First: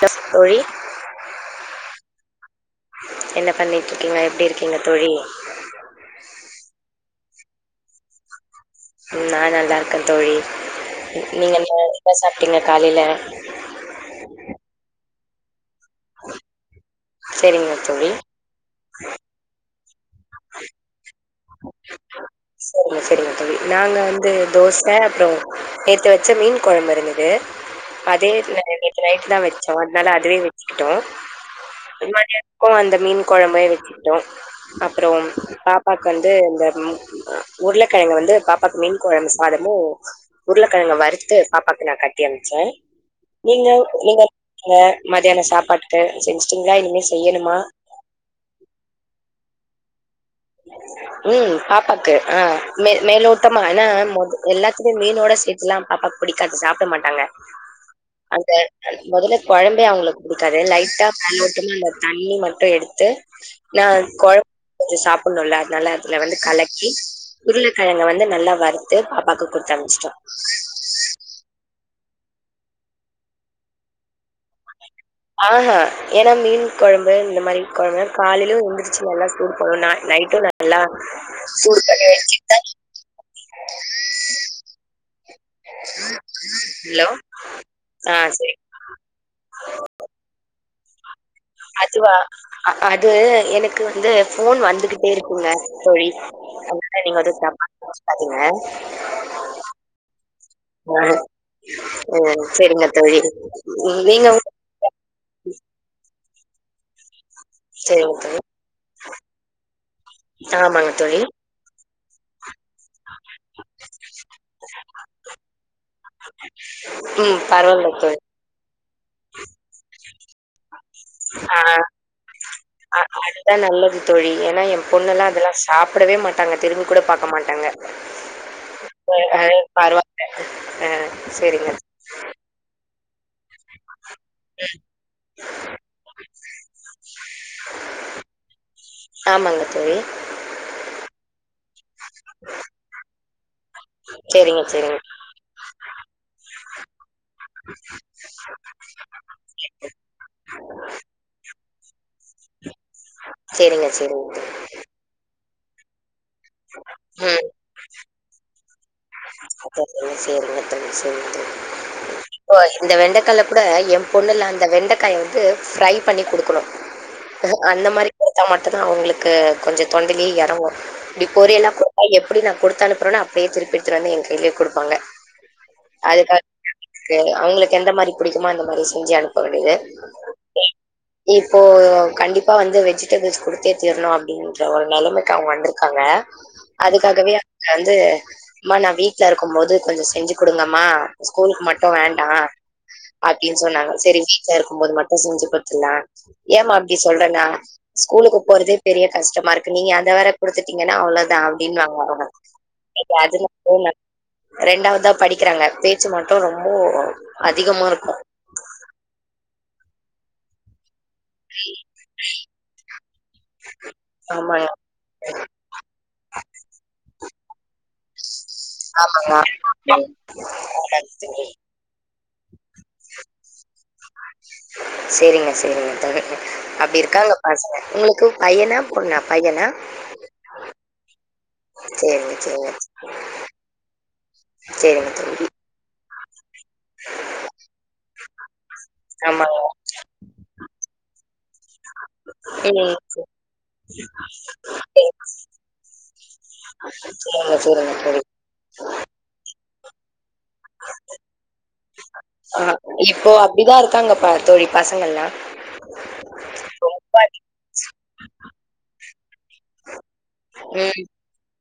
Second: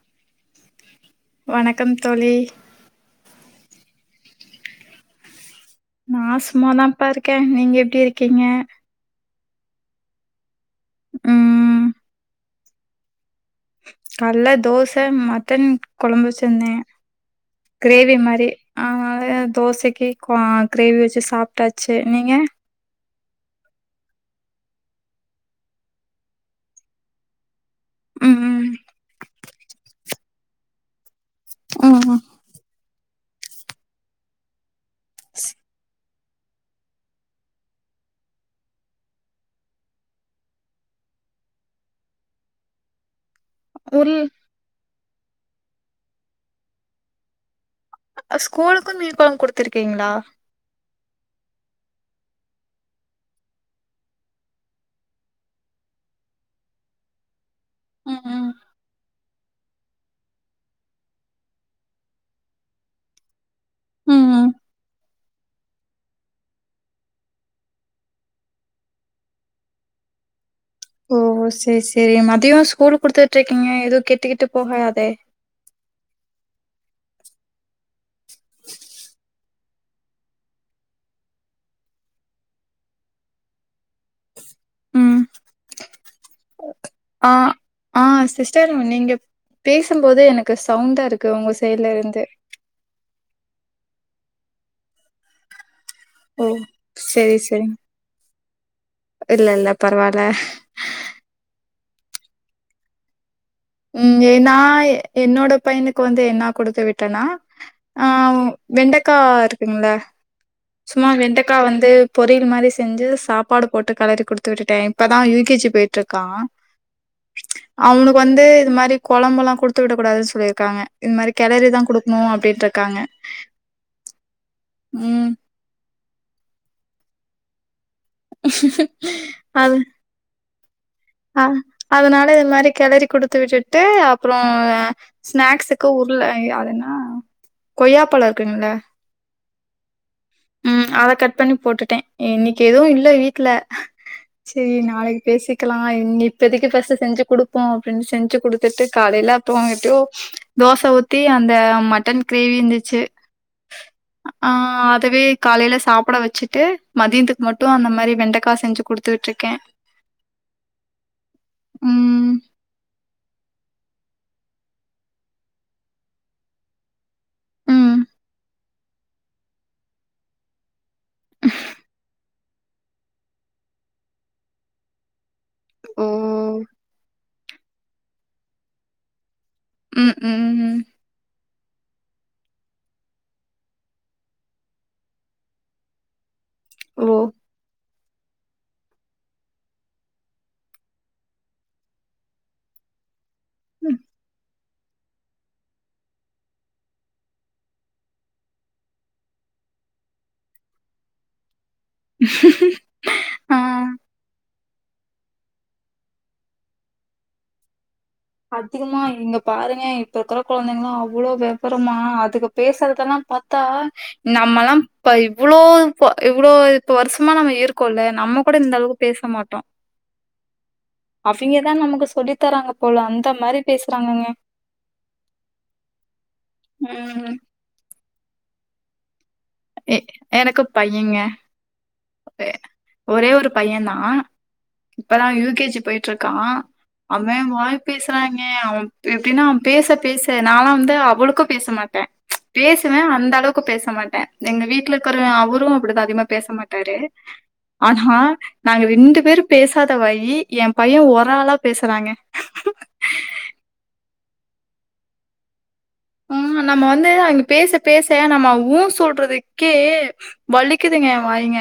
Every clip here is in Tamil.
தஸ் தோழி வணக்கம் தோழி என்ன பண்ணிட்டு இருக்கீங்க எப்டி இருக்கீங்க தோழி நா சும்மாதான்ப்பா இருக்க நீங்க எப்டி இருக்கீங்க நா நல்லா இருக்க தோழி நீங்க ந ம் என்ன சாப்ட்டீங்க காலையில கால்ல தோச மட்டன் குழம்பு செஞ்ச சரிங்க தோழி கிரேவி மாரி அ தோசைக்கு கிரேவி வச்சு சாப்ட்டாச்சு நீங்க சரிங்க சரிங்க தோழி நாங்க வந்து தோச அப்பறோ நேத்து வச்ச மீன் குழம்பு இருந்தது அதே ம் ம் நேத் நைட் தா வச்சோ அதனால அதுவே வச்சுக்கிட்டோ ம் இப்ப அந்த மீன் குழம்பையே வச்சுட்டோ அப்பறோ பாப்பா வந்து இந்த உருளக்கிழங்க வந்து பாப்பாக்கு மீன் குழம்பு சாதமு உருளக்கிழங்க வறுத்து பாப்பாவுக்கு நா கட்டி அனுப்ச்ச நீங்க உள் நீங்க எப்டி இருக்கீங்க மத்தியான சாப்பாட்டுக்கு செஞ்சுட்டீங்களா இனிமே செய்யணுமா ஸ்கூலுக்கு மீன் குழம்ப குடுத்திருக்கீங்களா ம் பாப்பாக்கு ஆ மேலோட்டமா ஆனா எல்லாத்துக்கு மீனோட சேர்த்துள்ளா பாப்பாக்கு பிடிக்காது சாப்ட மாட்டாங்க ம் அந்த முதல்ல குழம்பே அவங்களுக்கு புடிக்காது லைட்டா மெலோட்டுமா அந்த தண்ணி மட்டு எடுத்து நா ம் குழம்ப ம் ஊத்தி சாப்டணும்ல அதுனால அதுல வந்து கலக்கி உருளக்கிழங்க வந்து நல்லா வறுத்து பாப்பாக்கு குடுத்த அனும்ச்சுட்டோ ஓ சேரி சரி மதியோ ஸ்கூல் குடுத்துட்டு இருக்கீங்க எதுவு கெட்டுக்கிட்டு போகாதே ஏன்னா மீன் குழம்பு இந்த மாரி குழம்பு காலையிலு எந்திரிச்சு நல்லா சூடுபண்ணனு நைட்டு நல்லா சுடு பண்ணி வைச்சி கிட்டா ம் ஹலோ ஆ ஆ சிஸ்டர் நீங்க பேசும்போதே எனக்கு சவுண்டா இருக் அதுவா அ அது எனக்கு வந்து ஃபோன் வந்துகிட்டே இருக்குங்க தோழி ஓ அதனால நீங்க எது செரி தப்பா செரி நனச்சுக்காதீங்க இல்ல இல்ல பரவால்ல ஆ ஓ செரிங்க தோழி ம் நீங்க ஏ வந்து- நா என்னோட பையனுக்கு வந்து என்ன கொடுத்து விட்டேனா ஆ சரிங்க தோழி வெண்டக்கா. இருக்குங்கள ஆமாங்க சும்மா தோழி வெண்டக் க்கா வந்து பொரியில் மாரி செ செஞ்சு சாப்பாடு போட்டு களறி கொடுத்து விட்டுடே இப்பதா யு கே ஜி போயிட்டுருக்கா ம் பரவால்ல தோழி வந்து இது மாரி கொழம்பல்லா கொடுத்து விடக் கூடாதுன் சொல்லிருக்காங்க ஆ அதுதா நல்லது தோழி ஏன்னா எ பொண்ணு எல்லா ம் அதல்லா சாப்டவே மாட்டாங்க திரும்பி கூட பாக்க மாட்டாங்க எ அ வரு அ ஆ அதனால இது மாரி கெளரி குடுத்து விட்டுட் டு அப்புறோ ஸ்நாக்ஸுக்கு உருல அதுன்னா கொய்யாப்பழ இருக்குங்கள ஆமாங்க தோழி ம் அத கட் பண்ணி போட்டுட்டே இன்னைக்கு எதுவு இல்ல வீட்டு்ல செரிங்க செரிங்க பேசிக்கலா இங்க இப்பதைக்கு பர்ஸ்ட் செஞ்சு கொடுப்போ அப்படின் செஞ்சு குடுத் த்துட்டு காலையில அப்பறோ எப்டியோ தோச ஊத்தி அந்த மட்டன் கிரேவி இருந்துச்சு சரிங்க சரிங்க தோழி. ஆ அதவே காலையில சாப்பட வச்சுட் ட்டு ம் மதியன்த்துக் மட்டு அந்த மாரி வெண்டக்க செஞ்சு கொடுத்து விட்ருக்கே [unintelligible] ம் போ இந்த வெண்டைக்கால்ல கூட எ பொண்ணுல்ல அந்த வெண்டைக்காய வந்து ஃப்ரை பண்ணி குடுக்கணு அந்த ம். மாரி குடுத்தா மட்டுதா அவங்களுக்கு கொஞ்ச தொண்டைலியே எறங்கு டிப் பொறியல்ல கொடுத்தா எப்படி நா கொடுத்த அனுப்புறேனா அப்படியே திருப்பிடுத்துட்டு வந்து எ கையிலயே கொடுப்பாங்க ஓ! அதுக்கா அவங்களுக்கு எந்த மாரி புிடிக்குமோ அந்த மாரி செஞ்சு அனுப்ப வேண்டியது ம், ம். இப்போ கண்டிப்பா வந்து வெஜிடபிள்ஸ் குடுத்தே தீரணு அப்படின் ற ஒரு நெலமைக்கு அவங்க வந்திருக்காங்க ஓ! அதுக்காகவே அவங்க வந்து அம்மா நா வீ ட்ல இருக்கும் போது கொஞ்ச செஞ்சு கொடுங்கம்மா ஸ்கூலுக்கு மட்டு வேண்டா அப்படின் சொன்னாங்க சரி வீட்டுல இருக்கும் போது மட்டும் செஞ்சு குத்துலா ஏமா அப்படி சொல்றேன்னா ஸ்கூலுக்கு போறதே பெரிய கஷ்டமா இருக்கு நீங்க அந்த வேர குடுத்துட்டீங்கன்னா அவ்வளோதா ப்டின் அவ ங்க ஆ. அஜிர்ன [inaudible] ரெண்டாவதா படிக்கிறாங்க பேச்சு மட்டு ரொம்போ அதிகமா இருக்கு அதிகமா இங்க பாருங்க இப்ப இருக்குற குழந்தைங்களா அவ்ளோ வெவரமா அதுக பேசுறதெல்லா பாத்தா ஆமாங்க நம்மல்லாம் இப்ப இவ்வளோ ப இவ்வளோ இப்ப வருஷமா நம்ம இருக் கோள்ள நம்ம கூட இந்த அளவுக் பேச மாட்டோம் ஆமாங்க. அவிங்கதா நமக்கு சொல்லி த்தராங்க போல அந்த மாரி பேஸ்றாங்கங்க சேரிங்க சேரிங்க தோழி அப்படி இருக்காங்க ம் பசங்க உங்களுக் எ எனக்கு பையங்க சரிங்க, எ சரிங்க. ஒரே ஒரு பைய தா சரிங்க இப்பதா தோழி. யு கே ஜி போயிட் ட்ருக்கா அவெ வாய் பேசுறாங்க அவ எப்டின்னா அவ ஆமாங்க. பேச பேச நாலா வந்து அவ்ளோக்கு பேச மாட்ட ம். பேசுவ அந்தளவுக்கு பேச மாட்ட வீட்ல இருக்குற அவரு அப்டிதா அதிகமா பேச மாட்டாரு சரிங்க, சரிங்க ஆனா தோழி. நாங்க ரெண் டு பேரு பேசாத வாயி ஏம் பைய ஒராளா பேசுறாங்க ஆ இப்போ அப்டிதா இருக்காங்க பா தோழி பசங்கள்லா ம் நம்ம வந்து அங்க பேச பேச நம்ம ஊ சொல்றதுக்கே ம். வலிக்கிதுங்க வாய்ங்க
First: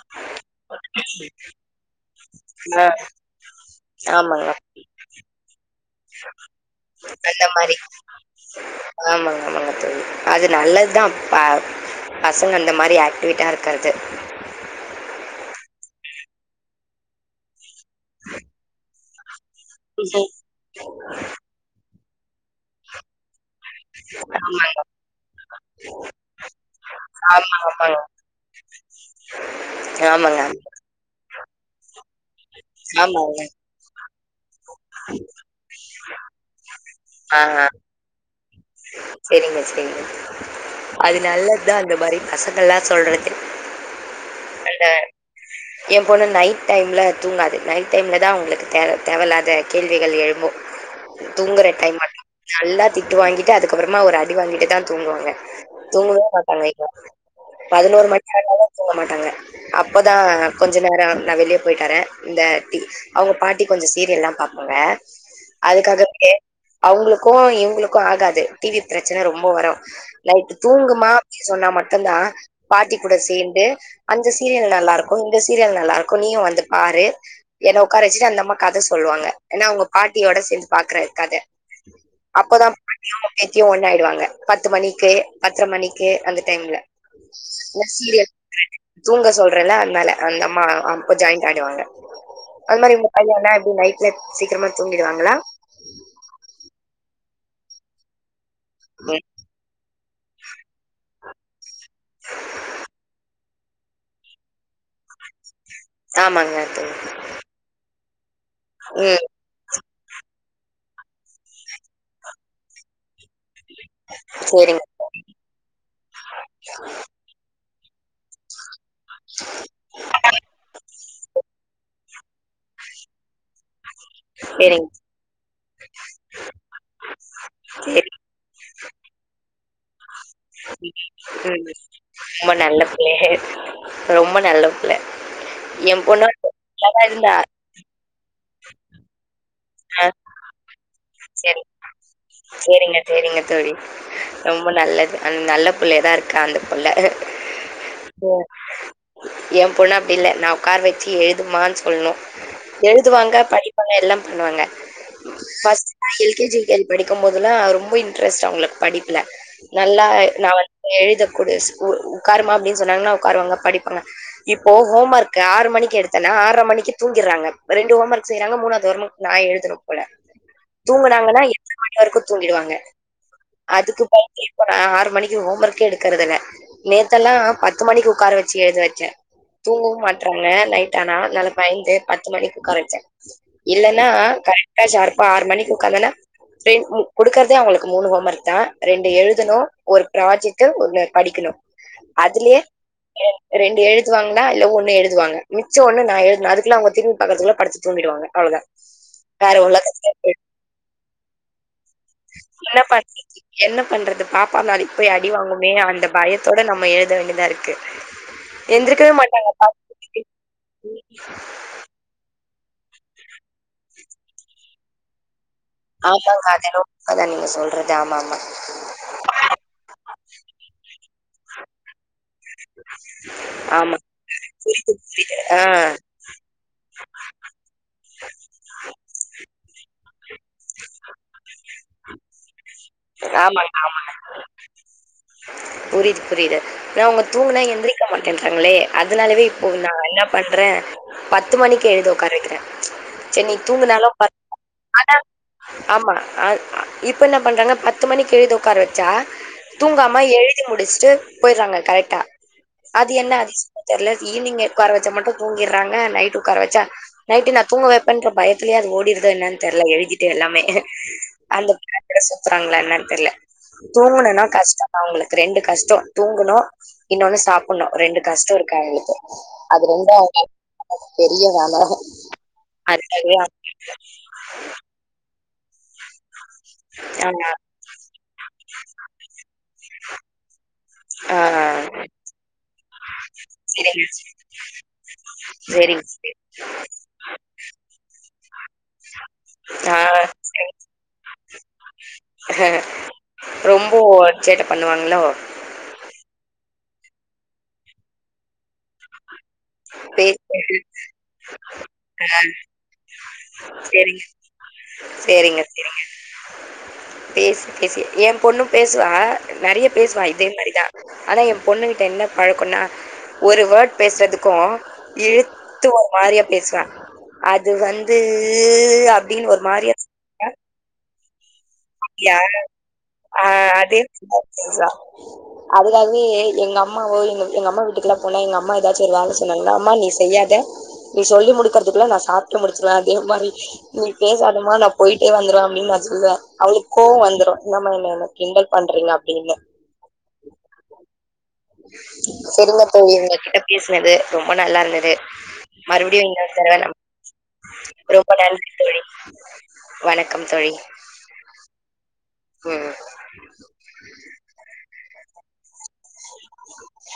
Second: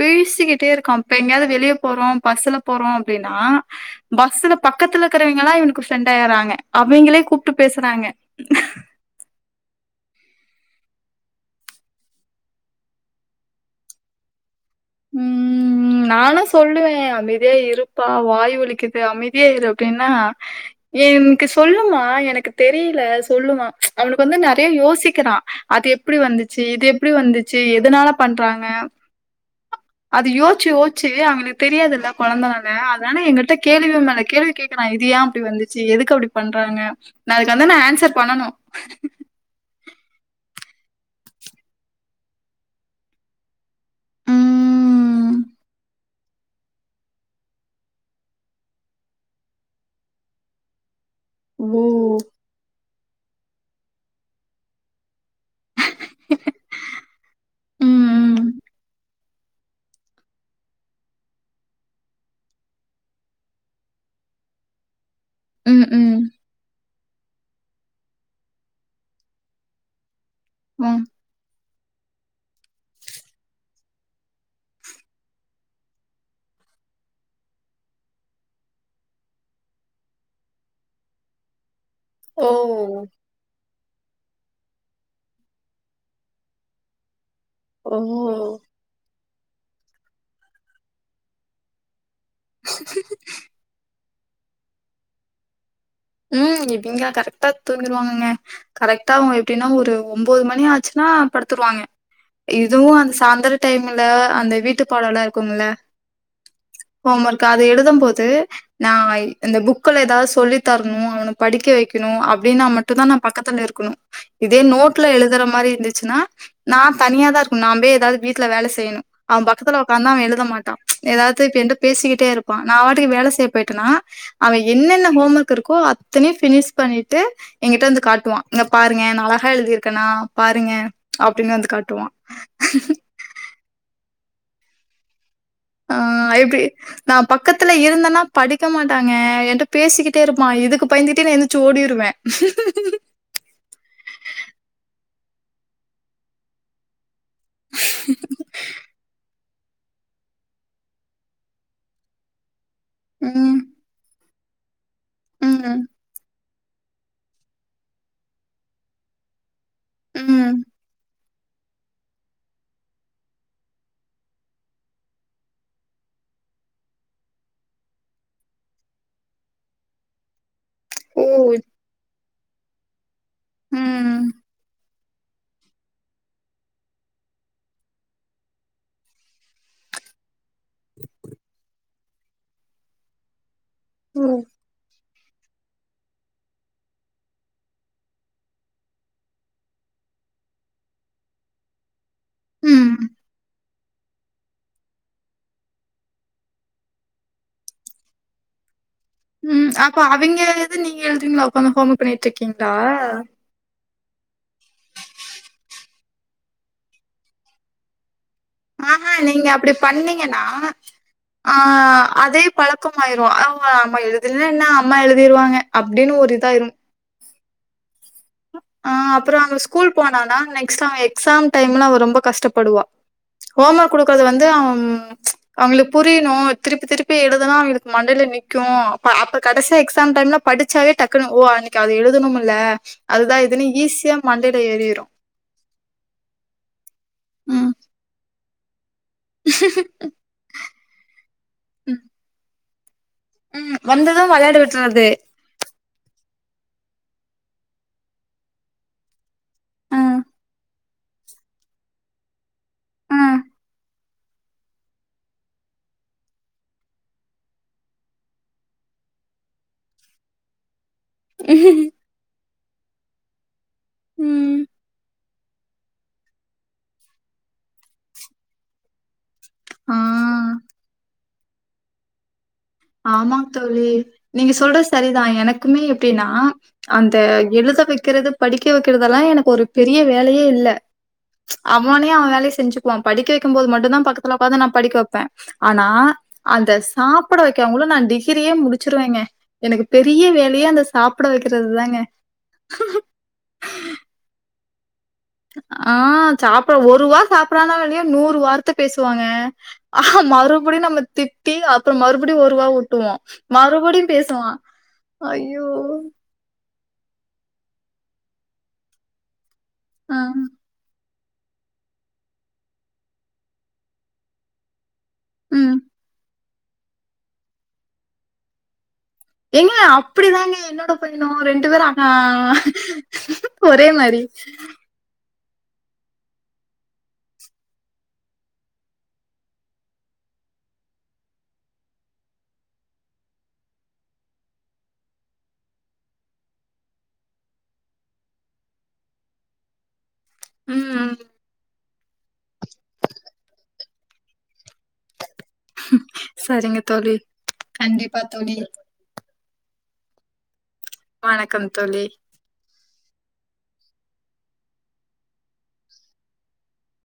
பேசிக்கிட்டே இருக்கா இப்ப எங்கயாவ்து வெளிய போறோ பஸ்சுல ஆ போறோ அப்டின்னா ஆமாங்க. பஸ்ஸுல பக்கத்ல இருக்குறவைங்களா இவனுக்கு ஃப்ரெண்ட் ஆய்றாங்க அவிங்களே கூப்ட்டு பேசுறாங்க ஆமாங் ஆமாங்க தோழி அது நல்லத்தா ப பசங்க அந்த மாரி ஆக்டிவிட்டா இருக்குறது ம் நானா சொல்லுவே அமைதியா இருப்பா வாய் வலிக் அமைதியா இரு அப்டின்னா என்க்கு சொல்லுமா எனக்கு தெரிய்ல சொல்லுமா அவனுக்கு வந்து நறைய யோசிக்கிறா அது எப்டி வந்துச்சி இது எப்டி ஆமா, வந்துச்சி ஆமாங்க. எதுனால பண்றாங்க அது ஆமாங்க. யோச்சு யோச்சு அவனு தெரியாதுல்ல கொழந்தனால அதனால ஆமாங்க. எங்கட்ட கேள்வி மேல கேள்வி கேக்குறா இது யா அப்டி வந்துச்சு எதுக்கு அப்டி பண்றாங்க நா அதுக்கு வந்த ஆன்சர் பண்ணனு செரிங்க செரிங்க அது நல்லத்தா இந்த மாரி பசங்கள்லா சொல்றது அந்த ம் ஏம் பொண்ணு நைட் டைம்ல தூங்காது நைட் டைம்ல தா அவ்ங்களுக்கு தே தேவ இல்லாத கேள்விகள் எழும்பு தூங்குற ஓ டைம் [inaudible] நல்லா திட்டு வாங்கிட்டு அதுக்கப்றமா ஒரு அடி வாங்கிட்டுதா தூங்குவாங்க தூங்கவே மாட்டாங்க பதினோர் மணி ம் ஆனாலு தூங்க மாட்டாங்க அப்போதா கொஞ்ச நேரொ நா வெளிய போயிட்டர இந்த டீ அவ்ங்க பாட்டி கொஞ்சொ சீரியல்லா பாப்பாங்க ம் ம் அதுக்காகவே அவ்ங்களுக்கு இவ்ங்களுக்கு ஆகா து டீவி ப்ரச்சன ரொம்ப வரு நைட்டு ம் தூங்குமா அப்டினு சொன்னா மட்டுந்தா பாட்டி கூட சேந்து அந்த சீரியல் நல்லா இருக்கு இங்த சீரியல் நல்லா இருக்கு நீயு வந்து பாரு என்ன ஒக்காரச்சுட்டு அந்த அம்மா கத சொல்லுவாங்க ஏன்னா அவங்க பாட்டியோட சேந்து பாக்குற கத ஓ அப்போதா பாட்டியு பேத்தியு ஒண்ணாய்டுவாங்க பத்து மணிக்கு பத்ர மணிக்கு அந்த டைம்ல ஓ சீரியல் [inaudible] தூங்க சொல்றல்ல அத்னால அந்த அம்மா அப்ப ஜாய்ண்ட் ஆய்டுவாங்க அது மாரி உங்க பையனா எப்டி நைட்ல சீக்கிரமா தூங்கிடுவாங்களா ம் இவிங்க கரெக்ட்டா தூங்கிருவாங்கங்க கரெக்ட்டா ம் அவ்ங்க எப்டின்னா ஒரு ஒம்போது மணி ஆச்சுன்னா படுத்துருவாங்க இதுவு அந்த சாந்தரொ டைம்ல அந்த வீட்டு பாடொல்லா இருக்குல்ல ஆமாங்க தோ ஓம் ஒர்க் அதைழ எழுதம் போது நா ம் இந்த புக்குல ஏதாவ் சொல்லி தர்ணு அவன படிக்க வெக்கணு அப்டின்னா மட்டு தா நா பக்கத்துல இருக்கணு இதே சேரிங்க நோட் ல எழுதுற மாரி இருந்துச்சுன்னா நா தனியா தா இருக்ணு நா போய் ஏதாவ்து வீட்ல வேல செய்யணு அவ பக்கத்துல ஒக்காந்தா அவெ எழுத மாட்டா ஏதாவ்து இப்ப ஏன்ட்ட பேசிக்கிட்டே இருப்பா நா வாட்டுக்கு வேல செய்ய போய்ட்டனா அவெ சேரிங்க என்னென்ன ஹோம் ஒர்க் இருக்கோ அத்தனையு ஃபினிஷ் பண்ணிட்டு எங்கிட்ட வந்து சேரி கா காட்டுவா இங்க பாருங்க நா அழஹா எழுதிர்க்கனா பாருங்க அப்டின்னு ம் வந்து காட்டுவா ரொம்ப நல்ல பிள்ளைய ரொம்ப நல்ல புள்ள என் பொண்ணோட நல்லா தா இருந்தா த்துல இந்தனா படிக்க மாட்டாங்க என்ட ஆ பேசிக்கிட்டே இருப்பா இதுக்கு பயந்துட்டே நா சோடிருவே சரிங்க தோழி ரொம்ப நல்லது அன் நல்ல பிள்ளை தா இருக் காந்தபள்ள என் பொண்ண அப்டி இல்ல நா உகார் வச்சு எழுதுமான் சொல்ணு எழுதுவாங்க ம் படிப்பாங்க எல்லா பண்ணுவாங்க ம் ஃபஸ்ட் எல்கேஜிே யூகேஜி படிக்கும்ப போதுல்லா ரொம்ப இன்ட்ரெஸ்ட் அவுங்களுக்கு படிப்புல நல்லா நா ம் வந்து எழுதக்கூடு ஸ்கூல் உட்காருமா அப்டின் சொன்னாங்கன்னா உட்காருவாங்க படிப்பாங்க இப்போ ஹோம் ஒர்க்கு ஆறு மணிக்கு எடுத்தனா ஆற்ர மணக்கு தூங்கிறாங்க ரெண்டு ஹோமர்க் செய்றாங்க மூனாது ஹோமர்க் நா எழுதனு போல ஓ தூங்கனாங்கனா எட்டு மணி வரைக்கு தூங்கிடுவாங்க அதுக்கு ம் பயந்து இப்ப நா ஆறு மணிக் கு ஹோமர்க்கே எடுக்கறதுல்ல நேத்தல்லா பத்து மணிக்கு உட்கார வச்சு எழுதி வச்ச தூங்கவு மாட்றாங்க நைட்டானா நால பயந்து பத்து மணிக்கு உக்கார வச்ச இலன்னா ஓ கரெக்டா ஷார்ப்பா ஆறு மணிக் உக்காந்தனா [unintelligible] குடுக்கறதே அவங்களுக்கு மூணு ஹோமர்க் தா ரெண்டு எழுதணு ஒரு ப்ராஜெக்ட்டு ஒன்னு படிக்கணும் அதுலேயே ம் ரெண் ரெண்டு எழு த்துவாங்லா இல்ல ஒன்னு எழுதுவங்க மிச்ச ஒன்னு நா எழுதுனு அது அவுங் திரும்பி பாக்கறந்துகுள்ள படுத்து துங்கிடுவாங்க அவ்ளோதா வேற ம் அப்ப உலகத்துல அவிங்க இது நீங்க எழுதுவிங்ளா ஏக்காந்து ஹோமர்க் பண்ணிட்ருக்கீங்ளா என்ன பண்றது என்ன பண்றது பாப்பா நாலைக்கு போய் அடிவாங்குமே அந்த பயத்தோட நம்ம எழுத வேண்டிதா இருக்கு ஆஹ எந்திரிக்கவே நீங்க மாட்டாங்க அப்டி பண்ணீங்கன்னா ஆ அதே பழக்கமாயிரு அவ் நம்ம எழுதுலனா என்ன அம்மா எழுதிடுவாங்க ஆமாங்க அது என்னவோ உண்மதா நீங்க சொல்றது ஆமா ஆமா ஆ அப்றோ அவன் ஸ்கூல் போனானா நெக்ஸ்ட் டு அவன் எக்ஸாம் டைம்ல அவ ரொம்ப கஷ்டப்படுவா ஹோமர்க் ஆமா குடுக்குறது வந்து அவ் ஆ அவங்குலுக் புரி னு திருப்பி திருப்பி எழுதுனா அனைங்களுக் மண்டல நிக்கு அப்ப கடைசியா எக்ஸாம் டைம்ல படிச்சாவே டக்குணு ஓ அன்னக்கி அது எழுதணுமல்ல அதுதா இதுன்னு ஆமாங்க ஈஸியா மண்டைல ஏறிரு புரிது புரிது னா அவுங்க தூங்குனா ம் எத்திரிக்க மாட்டேன்றாங்களே அதனாலவே இப்போ நா என்ன பண்ற பத்து மணிக்கு ம் எழுத ஒக்கார வக்கிற சேரி நீ ம் தூங்கினாலு வந்தது பத் வெளையாட விட்றது ஆனா ஆமா அ இப்ப என்ன பண்றாங்க பத்து மணிக்கு எழுத ஒக்கார வச்சா ஆ தூங்காம எழுதி முடிச்சுட்டு போய்றாங்க கரெட்டா அது ஆ என்ன அதிசயமோ தெர்ல ஈவினிங்க ஒக்கார வச்சா மட்டு தூங்கிட்றாங்க நைட்டு உக்கார வச்சா நைட்டு நா தூங்க வப்பேன்ற பயத்துலயே அது ஓடுது எனன் தெர்ல எழுதிட்டு எல்லாமே அந்த [unintelligible] சுத்துறாங்களா என்னன் தெர்ல தூங்குனன்னா ம் கஷ்டோ அவங்களுக்கு ரெண்டு கஷ்டோ தூங்கணு இன்னொன்னு சாப்புண்ணு ரெண்டு கஷ்டோ இருக்கு அவுங்களுக்கு அது ஆ ரெண்டு அவுங்க [unintelligible] பெரிய வேல அதுக்காவே ஆமாங் தோழி நீங்க சொல்றது சரிதா எனக்குமே எப்டின்னா அந்த அவங்க எழுத வக்கறது படிக்க வக்கிறதெல்லா எனக்கு ஒரு பெரிய வேலயே இல்ல ஆ அவனே அவ வேலைய செஞ்சுக்குவா படிக்க வக்கம்போது மட்டு தா செரிங்க பக்கத்துல உக்காந்து நா படிக்க வப்ப ஆனா செரிங்க செரி அந்த சாப்புட வக்கங்குள்ள நா டிகிரியே முடிச் சிருவங்க எனக்கு ஆ பெரிய வேலையே அந்த சாப்புட வக்கிறது தாங்க ரொம்போ சேட்ட பண்ணுவாங்களோ ஆ சாப்பிட ஒரு வா சாப்டுறானோ இல்லையோ நூறு வார்த்த பேசுவாங்க ஆ மறுபடியு நம்ம திட்டி அப்புறோ மறுபடியு ஒரு வா ஊட்டுவோ மறுபடியு பேசுவா சேரிங்க சேரிங்க பேசி பேசியே என் பொண்ணு பேசுவா நெறைய அ, பேசுவா இதே மாரிதா ஆனா என் பொண்ணு கிட்ட என்ன பழக்கோன்னா ஒரு வேர்ட் பேசுறதுக்கு ம். இழுத்து ஒரு மாரியா பேசுவா அது வந்து அப்டின்னு ஒரு எஏங்க மாரியா அப்டி தாங்க என்னோட பையனு ரெண்டு பேரும் ஆ ஆ ஒரே அதே மாறி மாதிரிதான் பேசுவா. அதுக்காகவே எங்க அம்மாவோ எங்க எங்க அம்மா வீட்டுக்குல்லா போனா எங்க அம்மா ஏதாச்சு ஒரு வேல சொன்னாங்கன்னா அம்மா நீ செய்யாத நீ சொல்லி முடிக்கறதுக்குள்ள நா சாப்பிட்டு முடிச்சிருவே அப்டிங்கமாறி நீ பேசாதமா நா போய்ட்டே வந்துருவே அப்டின்னு நா சொல்லுவே அவளுக்கு கோவோ வந்துரு என்னம்மா என்னய கிண்டல் பண்றீங்க அப்டின்னு ம் ம் செரிங்க தோழி உங்க கிட்ட பேசுனது ரொம்ப நல்லா இருந்தது மறுபடியு இன்னொரு தடவ சரிங்க நம் தோழி. ரொம்ப நன்றி தோழி வணக்கம் தோழி வணக்கம் தோழி ம்